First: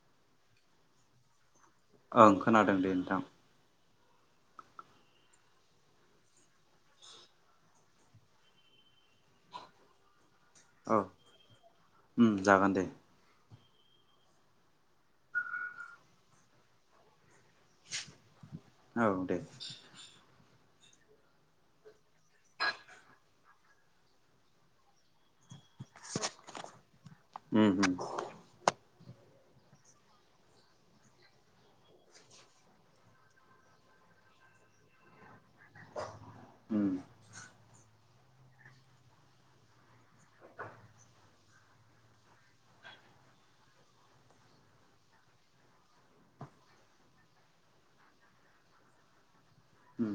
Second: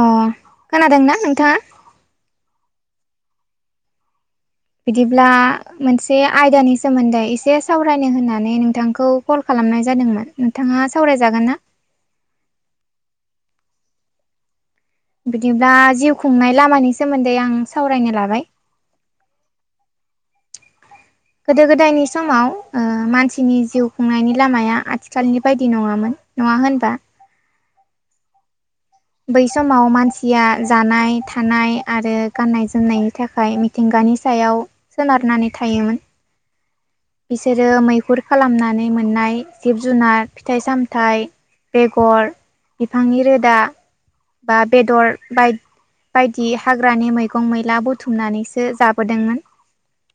अह खोनादोंना नोंथाङा? ओं खोनादों दे नोंथां बिदिब्ला मोनसे आयदानि सोमोन्दै एसे सावरायनो होननानै नोंथांखौ कल खालाम खालामनाय जादोंमोन नोंथाङा औ सावरायजागोन ना? उम जागोन दे बिदिब्ला जिउ खुंनाय लामानि सोमोन दे आं सावरायनो लाबाय [inaudible] औ दे गोदो गोदायनि समाव ओह मानसिनि जिउ खुंनायनि लामाया आथिखालनि बायदि नङामोन नङा होनबा? होम होम बै समाव मानसिया जानाय थानाय आरो गाननाय जोमनायनि थाखाय मिथिंगा हानि सायाव सोनारनानै थायोमोन ओम बिसोरो मैहुर खालामनानै मोननाय जिब जुनार फिथाइ सामथाइ बेगर बिफांनि रोदा बा बेदर बाय बायदि हाग्रानि मैगं मैला बुथुमनानैसो जाबोदोंमोन ओम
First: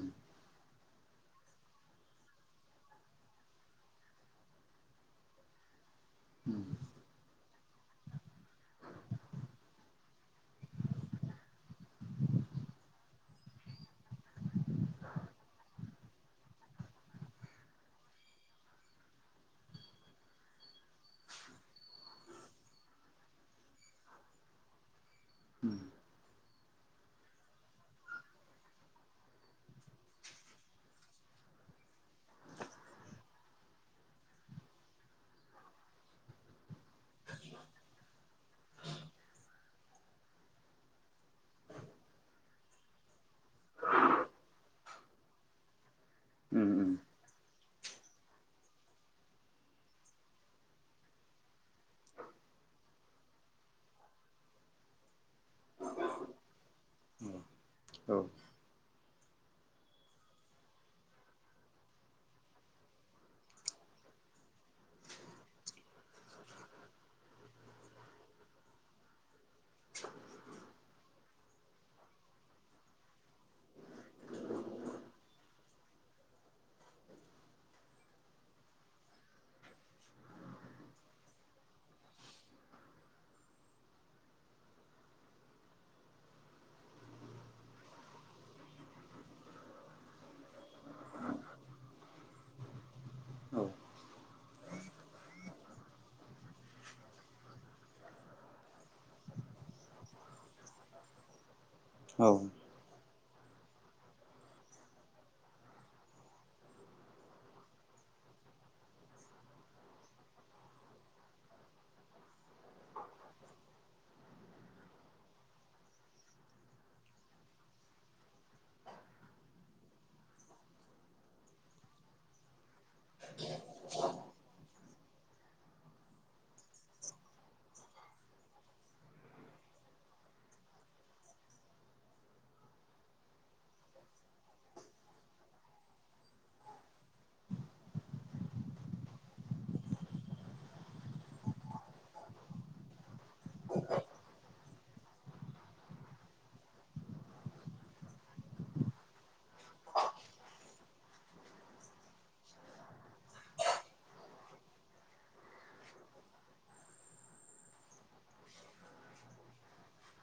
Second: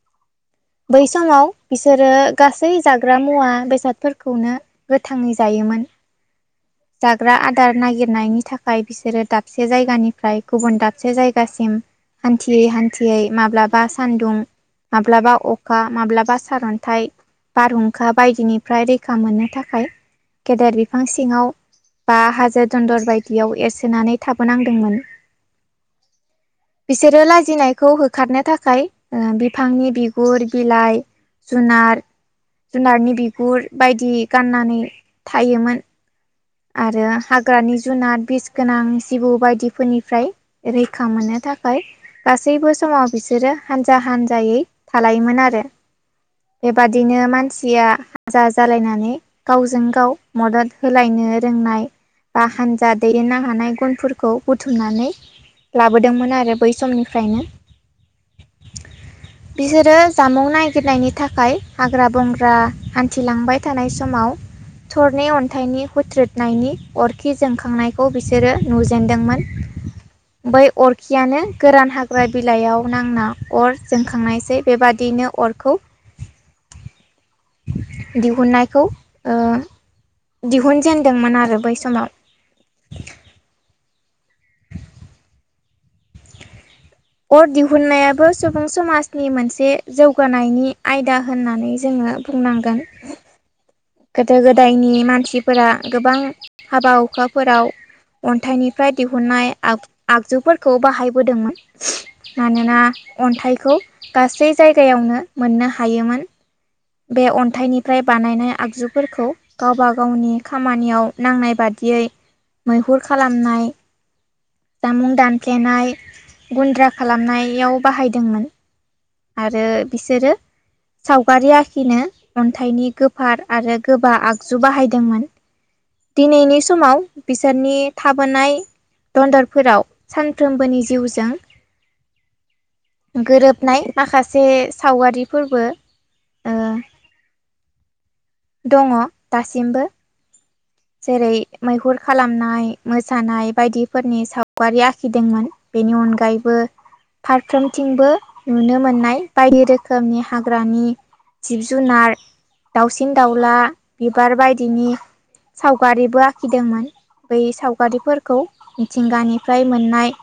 बै समाव बिसोरो गासै जाग्रा मुवा बेसादफोरखौनो गोथांङै जायोमोन जाग्रा आदार नागिरनायनि थाखाय बिसोरो दाबसे जायगानिफ्राय गुबुन दाबसे जायगासिम हान्थियै हान्थियै माब्लाबा सान्दुं माब्लाबा अखा माब्लाबा सारन्थाइ बारहुंखा बायदिनिफ्राय रैखा मोननो थाखाय गेदेर बिफां सिङाव बा हाजो दन्दर बायदियाव एरसोनानै थाबोनांदोंमोन [inaudible] बिसोरो लाजिनायखौ होखारनो थाखाय ओह बिफांनि बिगुर बिलाइ जुनार जुनारनि बिगुर बायदि गाननानै थायोमोन आरो हाग्रानि जुनाद बिस गोनां जिबौ बायदिफोरनिफ्राय रैखा मोनो थाखाय गासैबो समाव बिसोरो हानजा हानजायै थालायोमोन आरो उम बेबादिनो मानसि या जा जालायनानै गावजों गाव मदद होलायनो रोंनाय बा हानजा दैदेननो हानाय गुनफोरखौ बुथुमनानै लाबोदोंमोन आरो बै उम समनिफ्रायनो औ बिसोरो जामुं नागिरनायनि थाखाय हाग्रा बंग्रा हान्थिलांबाय थानाय समाव थरनै अन्थाइनि हुथ्रोदनायनि अरखि जोंखांनायखौ बिसोरो नुजेनदोंमोन बै अरखियानो गोरान हाग्रा बिलाइयाव नांना अर जोंखांनायसै बेबादिनो अरखौ [inaudible] दिहुननायखौ ओह दिहुनजेन दोंमोन आरो बै समाव अर दिहुननायाबो सुबुं समाजनि मोनसे जौगानायनि आयदा होननानै जोंङो हो बुंनांगोन औ गोदो गोदायनि मानसिफोरा गोबां हाबा हुखाफोराव अन्थाइनिफ्राय दिहुनन्नाय आग आगजुफोरखौ बाहायबोदोंमोन। औ मानोना अन्थाइखौ गासै जायगायावनो मोननो हायोमोन। बे अन्थाइनिफ्राय बानायनाय आगजुफोरखौ गावबा गावनि खामानियाव नांनाय बादि यै मैहुर खालामनाय जामुं दानफ्लेनाय गुन्द्रा खालामनायाव बाहायदोंमोन। आरो बिसोरो सावगारि आखिनो अन्थाइनि गोफार आरो गोबा आगजु बाहायदोंमोन। दिनैनि समाव बिसोरनि थाबोनाय दन्दरफोराव सानफ्रोमबोनि जिउजों गोरोबनाय माखासे सावगारिफोरबो ओ दङ दासिमबो। जेरै मैहुर खालामनाय मोसानाय बायदिफोरनि सावगारि आखिदोंमोन। बेनि अनगायैबो फारफ्रोमथिंबो नुनो मोननाय बायदि रोखोमनि हाग्रानि जिब जुनार दाउसिन दाउला बिबार बायदिनि सावगारिबो आखिदोंमोन। बै सावगारिफोरखौ मिथिंगानिफ्राय मोननाय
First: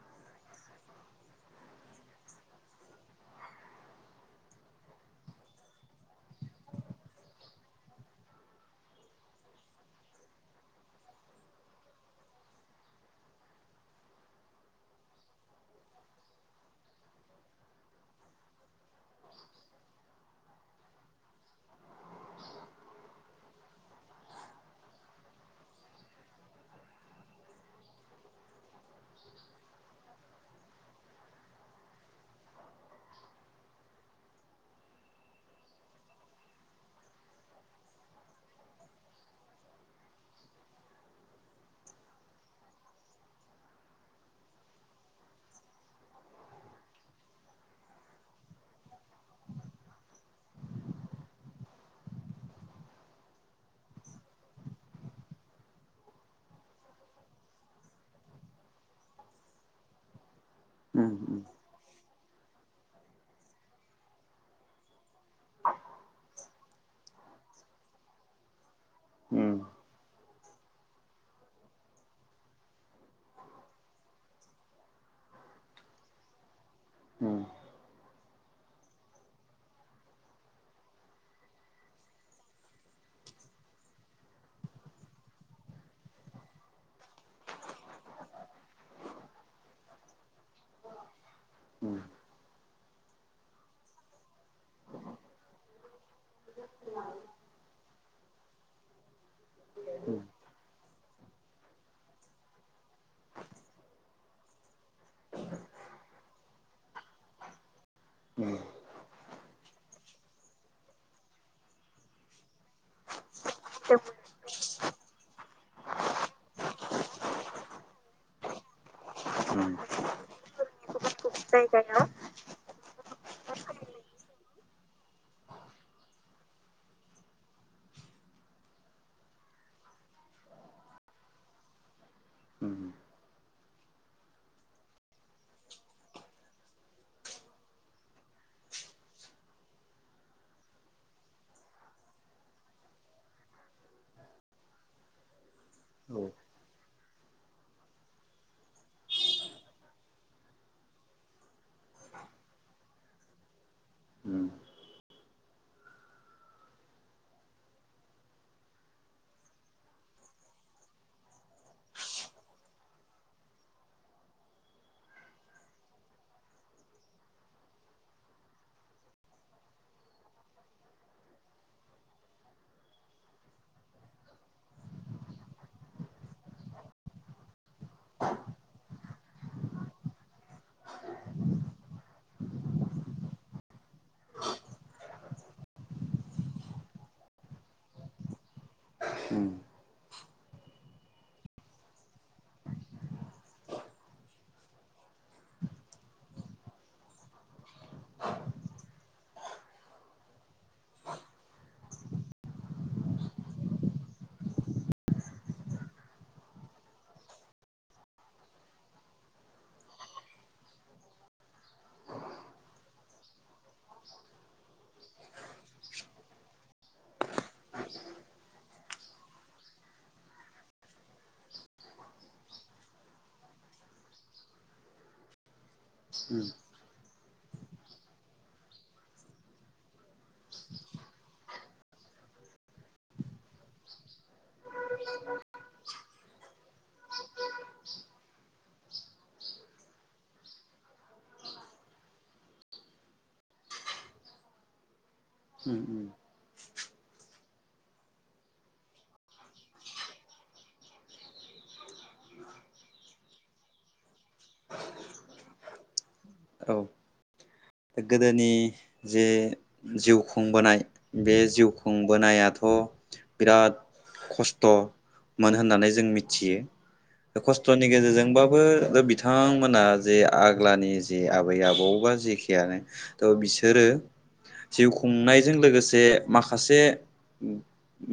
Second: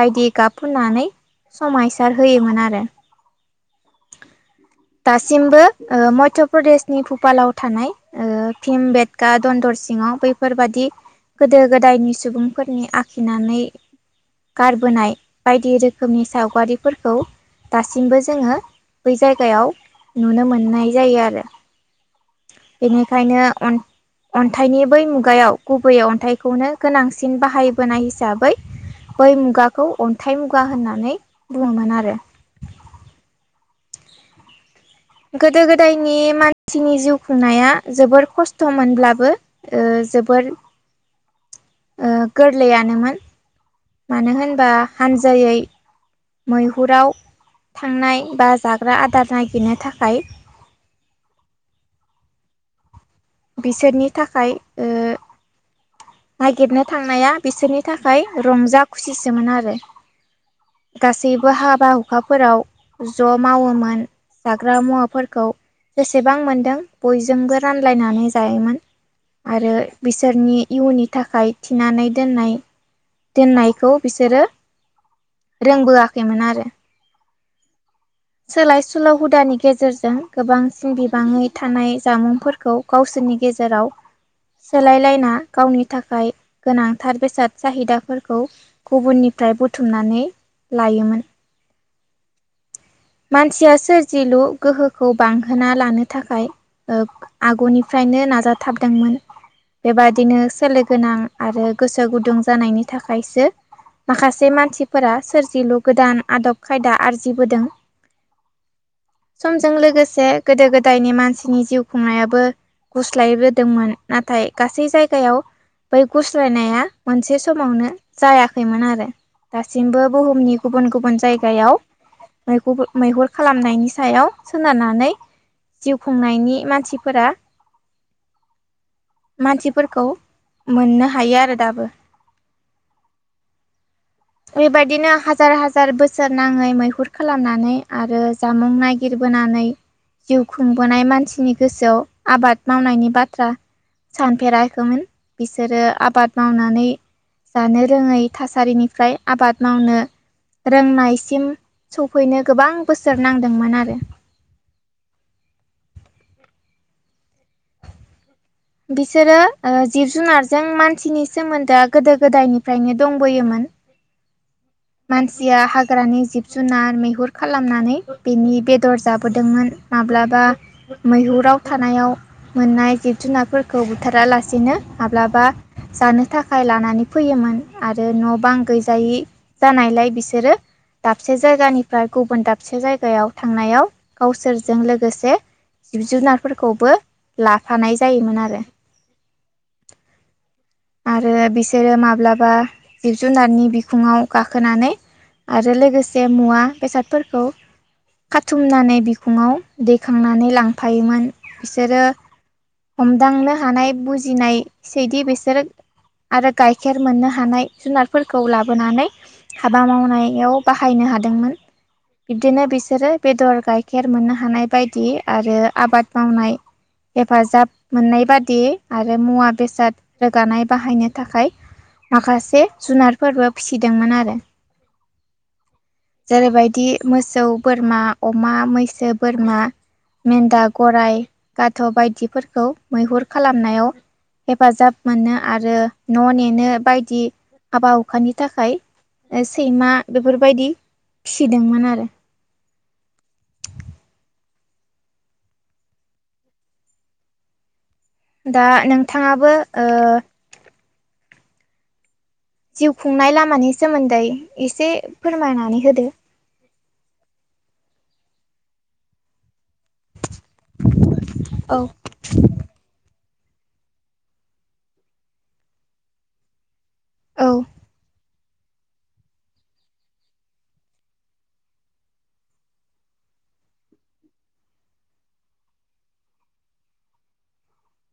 बायदि गाब फुननानै समायसार होयोमोन आरो। दासिमबो मध्य प्रदेशनि भुपालाव थानाय ओ भिम बेदका दन्दर सिङाव बैफोरबादि गोदो गोदायनि सुबुंफोरनि आखिनानै गारबोनाय बायदि रोखोमनि सावगारिफोरखौ दासिमबो जोङो बै जायगायाव नुनो मोननाय जायो आरो बेनिखायनो अन अन्थाइनि बै मुगायाव गुबैयै अन्थाइखौनो गोनांसिन बाहायबोनाय हिसाबै बै मुगाखौ अन्थाइ मुगा होननानै बुङोमोन आरो। [inaudible] गोदो गोदायनि मानसिनि जिउ खुंनाया जोबोर खस्थ' मोनब्लाबो ओ जोबोर गोरलैयानोमोन मानो होनबा हानजायै मैहुराव थांनाय बा जाग्रा आदार नागिरनो थाखाय। [inaudible] बिसोरनि थाखाय ओ नागिरनो थांनाया बिसोरनि थाखाय रंजा खुसिसोमोन आरो। उम उम गासैबो हाबा हुखाफोराव ज' मावोमोन जाग्रा मुवाफोरखौ जेसेबां मोनदों बयजोंबो रानलायनानै जायोमोन। उम आरो बिसोरनि इयुननि थाखाय थिनानै दोननाय दोननायखौ बिसोरो रोंबोआखैमोन आरो। उम सोलाय सोल' हुदानि गेजेरजों गोबांसिन बिबाङै थानाय जामुंफोरखौ गावसोरनि गेजेराव सोलायलायना गावनि थाखाय गोनांथार बेसाद साहिदाफोरखौ गुबुननि फ्राय बुथुमनानै लायोमोन। उम। मानसिया सोरजिलु गोहोखौ बांहोना लानो थाखाय आगुनिफ्रायनो नाजाथाबदोंमोन। बेबादिनो सोलो गोनां आरो गोसो गुदुं जानायनि थाखायसो माखासे मानसिफोरा सोरजिलु गोदान आदब खायदा आरजिबोदों। उम। समजों लोगोसे गोदो गोदायनि मानसिनि जिउ खुंनायाबो गुस्लायबो दोंमोन नाथाय गासै जायगायाव बै गुस्लायनाया मोनसे समावनो जायाखैमोन आरो उम उम दासिमबो बुहुमनि गुबुन गुबुन जायगायाव मैगुबो मैहुर खालामनायनि सायाव सोनारनानै जिउ खुंनायनि मानसिफोरा मानसिफोरखौ मोननो हायो आरो दाबो। बेबायदिनो हाजार हाजार बोसोर नाङै मैहुर खालामनानै आरो जामुं नागिरबोनानै जिउ खुंबोनाय मानसिनि गोसोआव आबाद मावनायनि बाथ्रा। सानफेराखोमोन बिसोरो आबाद मावनानै जानो रोङै थासारिनिफ्राय आबाद मावनो रोंनायसिम सफैनो गोबां बोसोर नांदोंमोन आरो उम बिसोरो ओ जिब जुनारजों मानसिनि सोमोन्दोआ गोदो गोदायनिफ्रायनो दंबोयोमोन। [inaudible] मानसिया हाग्रानि जिब जुनार मैहुर खालामनानै बेनि बेदर जाबोदोंमोन। माब्लाबा मैहुराव थानायाव मोननाय जिब जुनारफोरखौ बुथारालासिनो माब्लाबा जानो थाखाय लानानै फैयोमोन आरो न' बां गैजायि जानायलाय बिसोरो दाबसे जायगानिफ्राय गुबुन दाबसे जायगायाव थांनायाव गावसोरजों लोगोसे जिब जुनारफोरखौबो लाफानाय जायोमोन आरो उम आरो बिसोरो माब्लाबा जिब जुनारनि बिखुङाव गाखोनानै आरो लोगोसे मुवा बेसादफोरखौ खाथुमनानै बिखुङाव दैखांनानै लांफायोमोन बिसोरो हमदांनो हानाय बुजिनाय सैदि बिसोर [inaudible] आरो गाइखेर मोननो हानाय जुनारफोरखौ लाबोनानै हाबा मावनायाव बाहायनो हादों। [inaudible] बिब्दिनो बिसोरो बेदर गाइखेर मोननो हानाय बायदि आरो आबाद मावनाय हेफाजाब मोननाय बादि आरो मुवा बेसाद गानाय बाहायनो थाखाय माखासे जुनारफोरबो फिसिदोंमोन आरो [inaudible] जेरैबायदि मोसौ बोरमा अमा मैसो बोरमा मेन्दा गराइ गाध बायदिफोरखौ मैहुर खालामनायाव हेफाजाब मोनो आरो न नेनो बायदि हाबा हुखानि थाखाय सैमा बेफोरबायदि फिसिदोंमोन आरो [inaudible] उम उम दा नोंथाङाबो ओ जिउ खुंनाय लामानि सोमोन्दै इसे फोरमायनानै होदो। औ गोदोनि जे जिउ खुंबोनाय बे जिउ औ खुंबोनायाथ बिराद खस्थमोन होननानै जों मिथियो। औ खस्थनि गेजेरजोंबाबो बिथांमोना जे आग्लानि जे आबै आबौबा जेखेयानो थ बिसोरो जिउ खुंनायजों लोगोसे माखासे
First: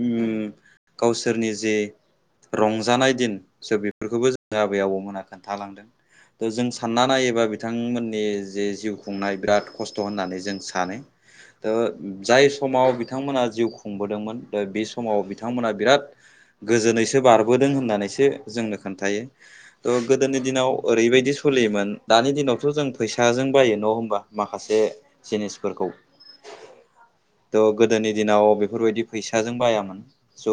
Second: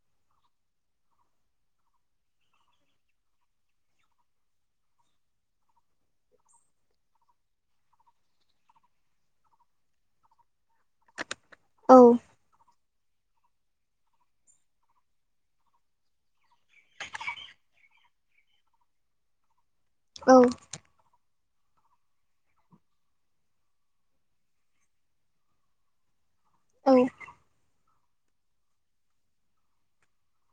उम गावसोरनि जे रंजानाय दिन स बेफोरखौबो जों आबै आबौमोनहा खोन्थालांदों। त जों सानना नायोबा बे बिथांमोननि जे जिउ खुंनाय बिराद खस्थ होननानै जों सानो। ओ औ जाय समाव बिथांमोना जिउ खुंबोदोंमोन दा बे समाव बिथांमोना बिराद गोजोनैसो बारबोदों होननानै सो जोंनो खोन्थाय औ गोदोनि दिनाव ओरैबायदि सोलियोमोन दानि दिनाव थ' जों फैसाजों बायो न' होमबा माखासे जिनिसफोरखौ औ द गो गोदोनि दिनाव बेफोरबायदि फैसाजों बायामोन स'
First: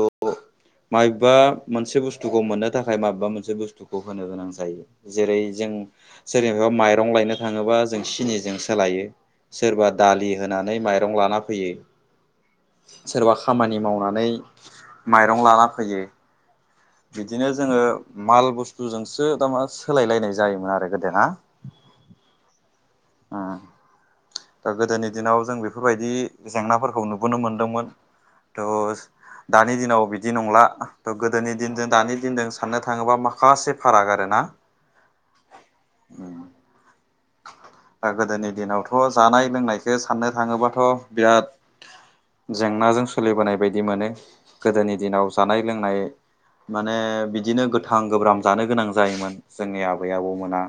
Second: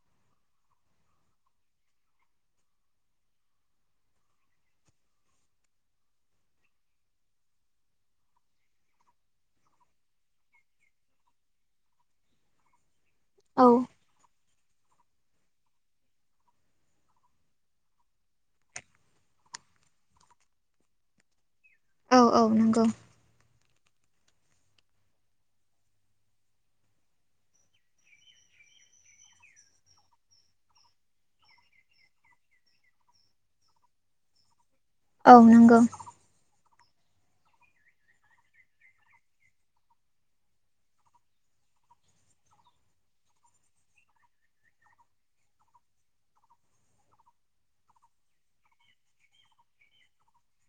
माबेबा मोनसे बुस्थुखौ मोननो थाखाय माबेबा मोनसे बुस्थुखौ होनो गोनां जायो जेरै जों जेनेबा माइरं लायनो थाङोबा जों सिनिजों सोलायो सोरबा दालि होनानै माइरं लाना फैयो सोरबा औ खामानि मावनानै माइरं लाना फैयो बिदिनो जोङो माल बुस्थुजोंसो थारमा सोलायलायनाय जायोमोन आरो गोदा औ औ नंगौ दा गोदोनि दिनाव जों बेफोरबायदि जेंनाफोरखौ नुबोनो मोनदोंमोन द'स दानि दिनाव बिदि नंला थ' गोदोनि दिनजों दानि दिनजों साननो थाङोब्ला माखासे फाराग आर ना औ नंगौ [inaudible] गोदोनि दिनावथ' जानाय लोंनायखौ साननो थाङोबाथ' बिराद जेंनाजों सोलिबोनाय बायदि मोनो गोदोनि दिनाव जानाय लोंनाय माने बिदिनो गोथां गोब्राम जानो गोनां जायोमोन जोंनि आबै आबौ मोना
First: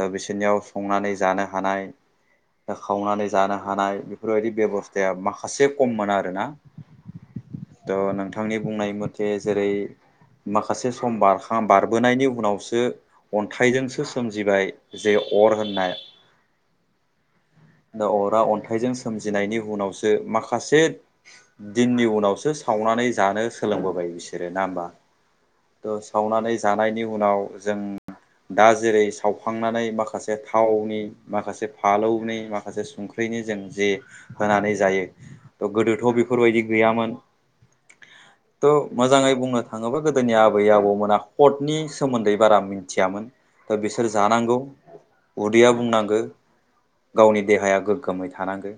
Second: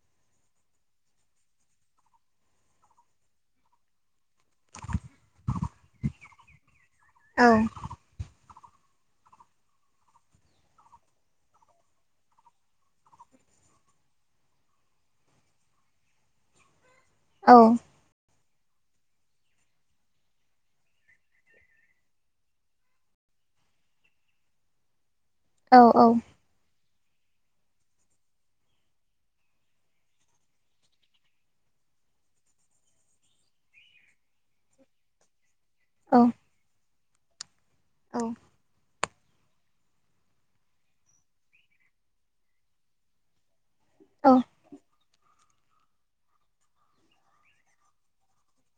दा बिसोरनियाव संनानै जानो हानाय खावनानै जानो हानाय बेफोरबायदि बेब'स्थाया माखासे खममोन आरोना औ बिथांनि बुंनाय मथे जेरै माखासे सम बारां बारबोनायनि उनावसो अन्थाइजोंसो सोमजिबाय जे अर होननाय औ दा अरा अ आखाइजों सोमजिनायनि उनावसो माखासे दिननि उनावसो सावनानै जानो सोलों लोंबोबाय बिसोरो ना होमबा औ त सावनानै जानायनि उनाव जों दा जेरै सावखांनानै माखासे थावनि माखासे फालौनि माखासे संख्रिनि जों जे होनानै जायो थ गोदोथ' औ बेफोरबायदि गैयामोन औ थ' मोजाङै बुंनो थाङोबा गोदोनि आबै आबौमोना हटनि सोमोन्दै बारा मिथियामोन दा बिसोर जानांगौ उदैया बुंनांगो गावनि देहाया गोग्गोमै थानांगो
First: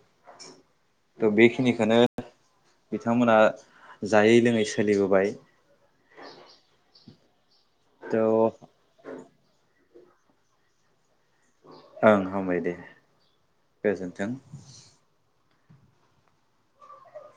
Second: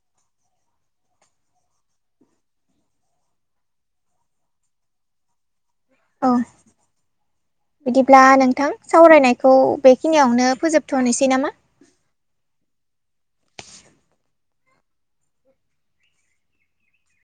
थ' बेखिनिखौनो बिथांमोना जायै लोङै सोलिबोबाय औ बिदिब्ला थ' नोंथां सावरायनायखौ बे खिनियावनो फोजोबथ'नोसै नामा ओं हामबाय दे गोजोनथों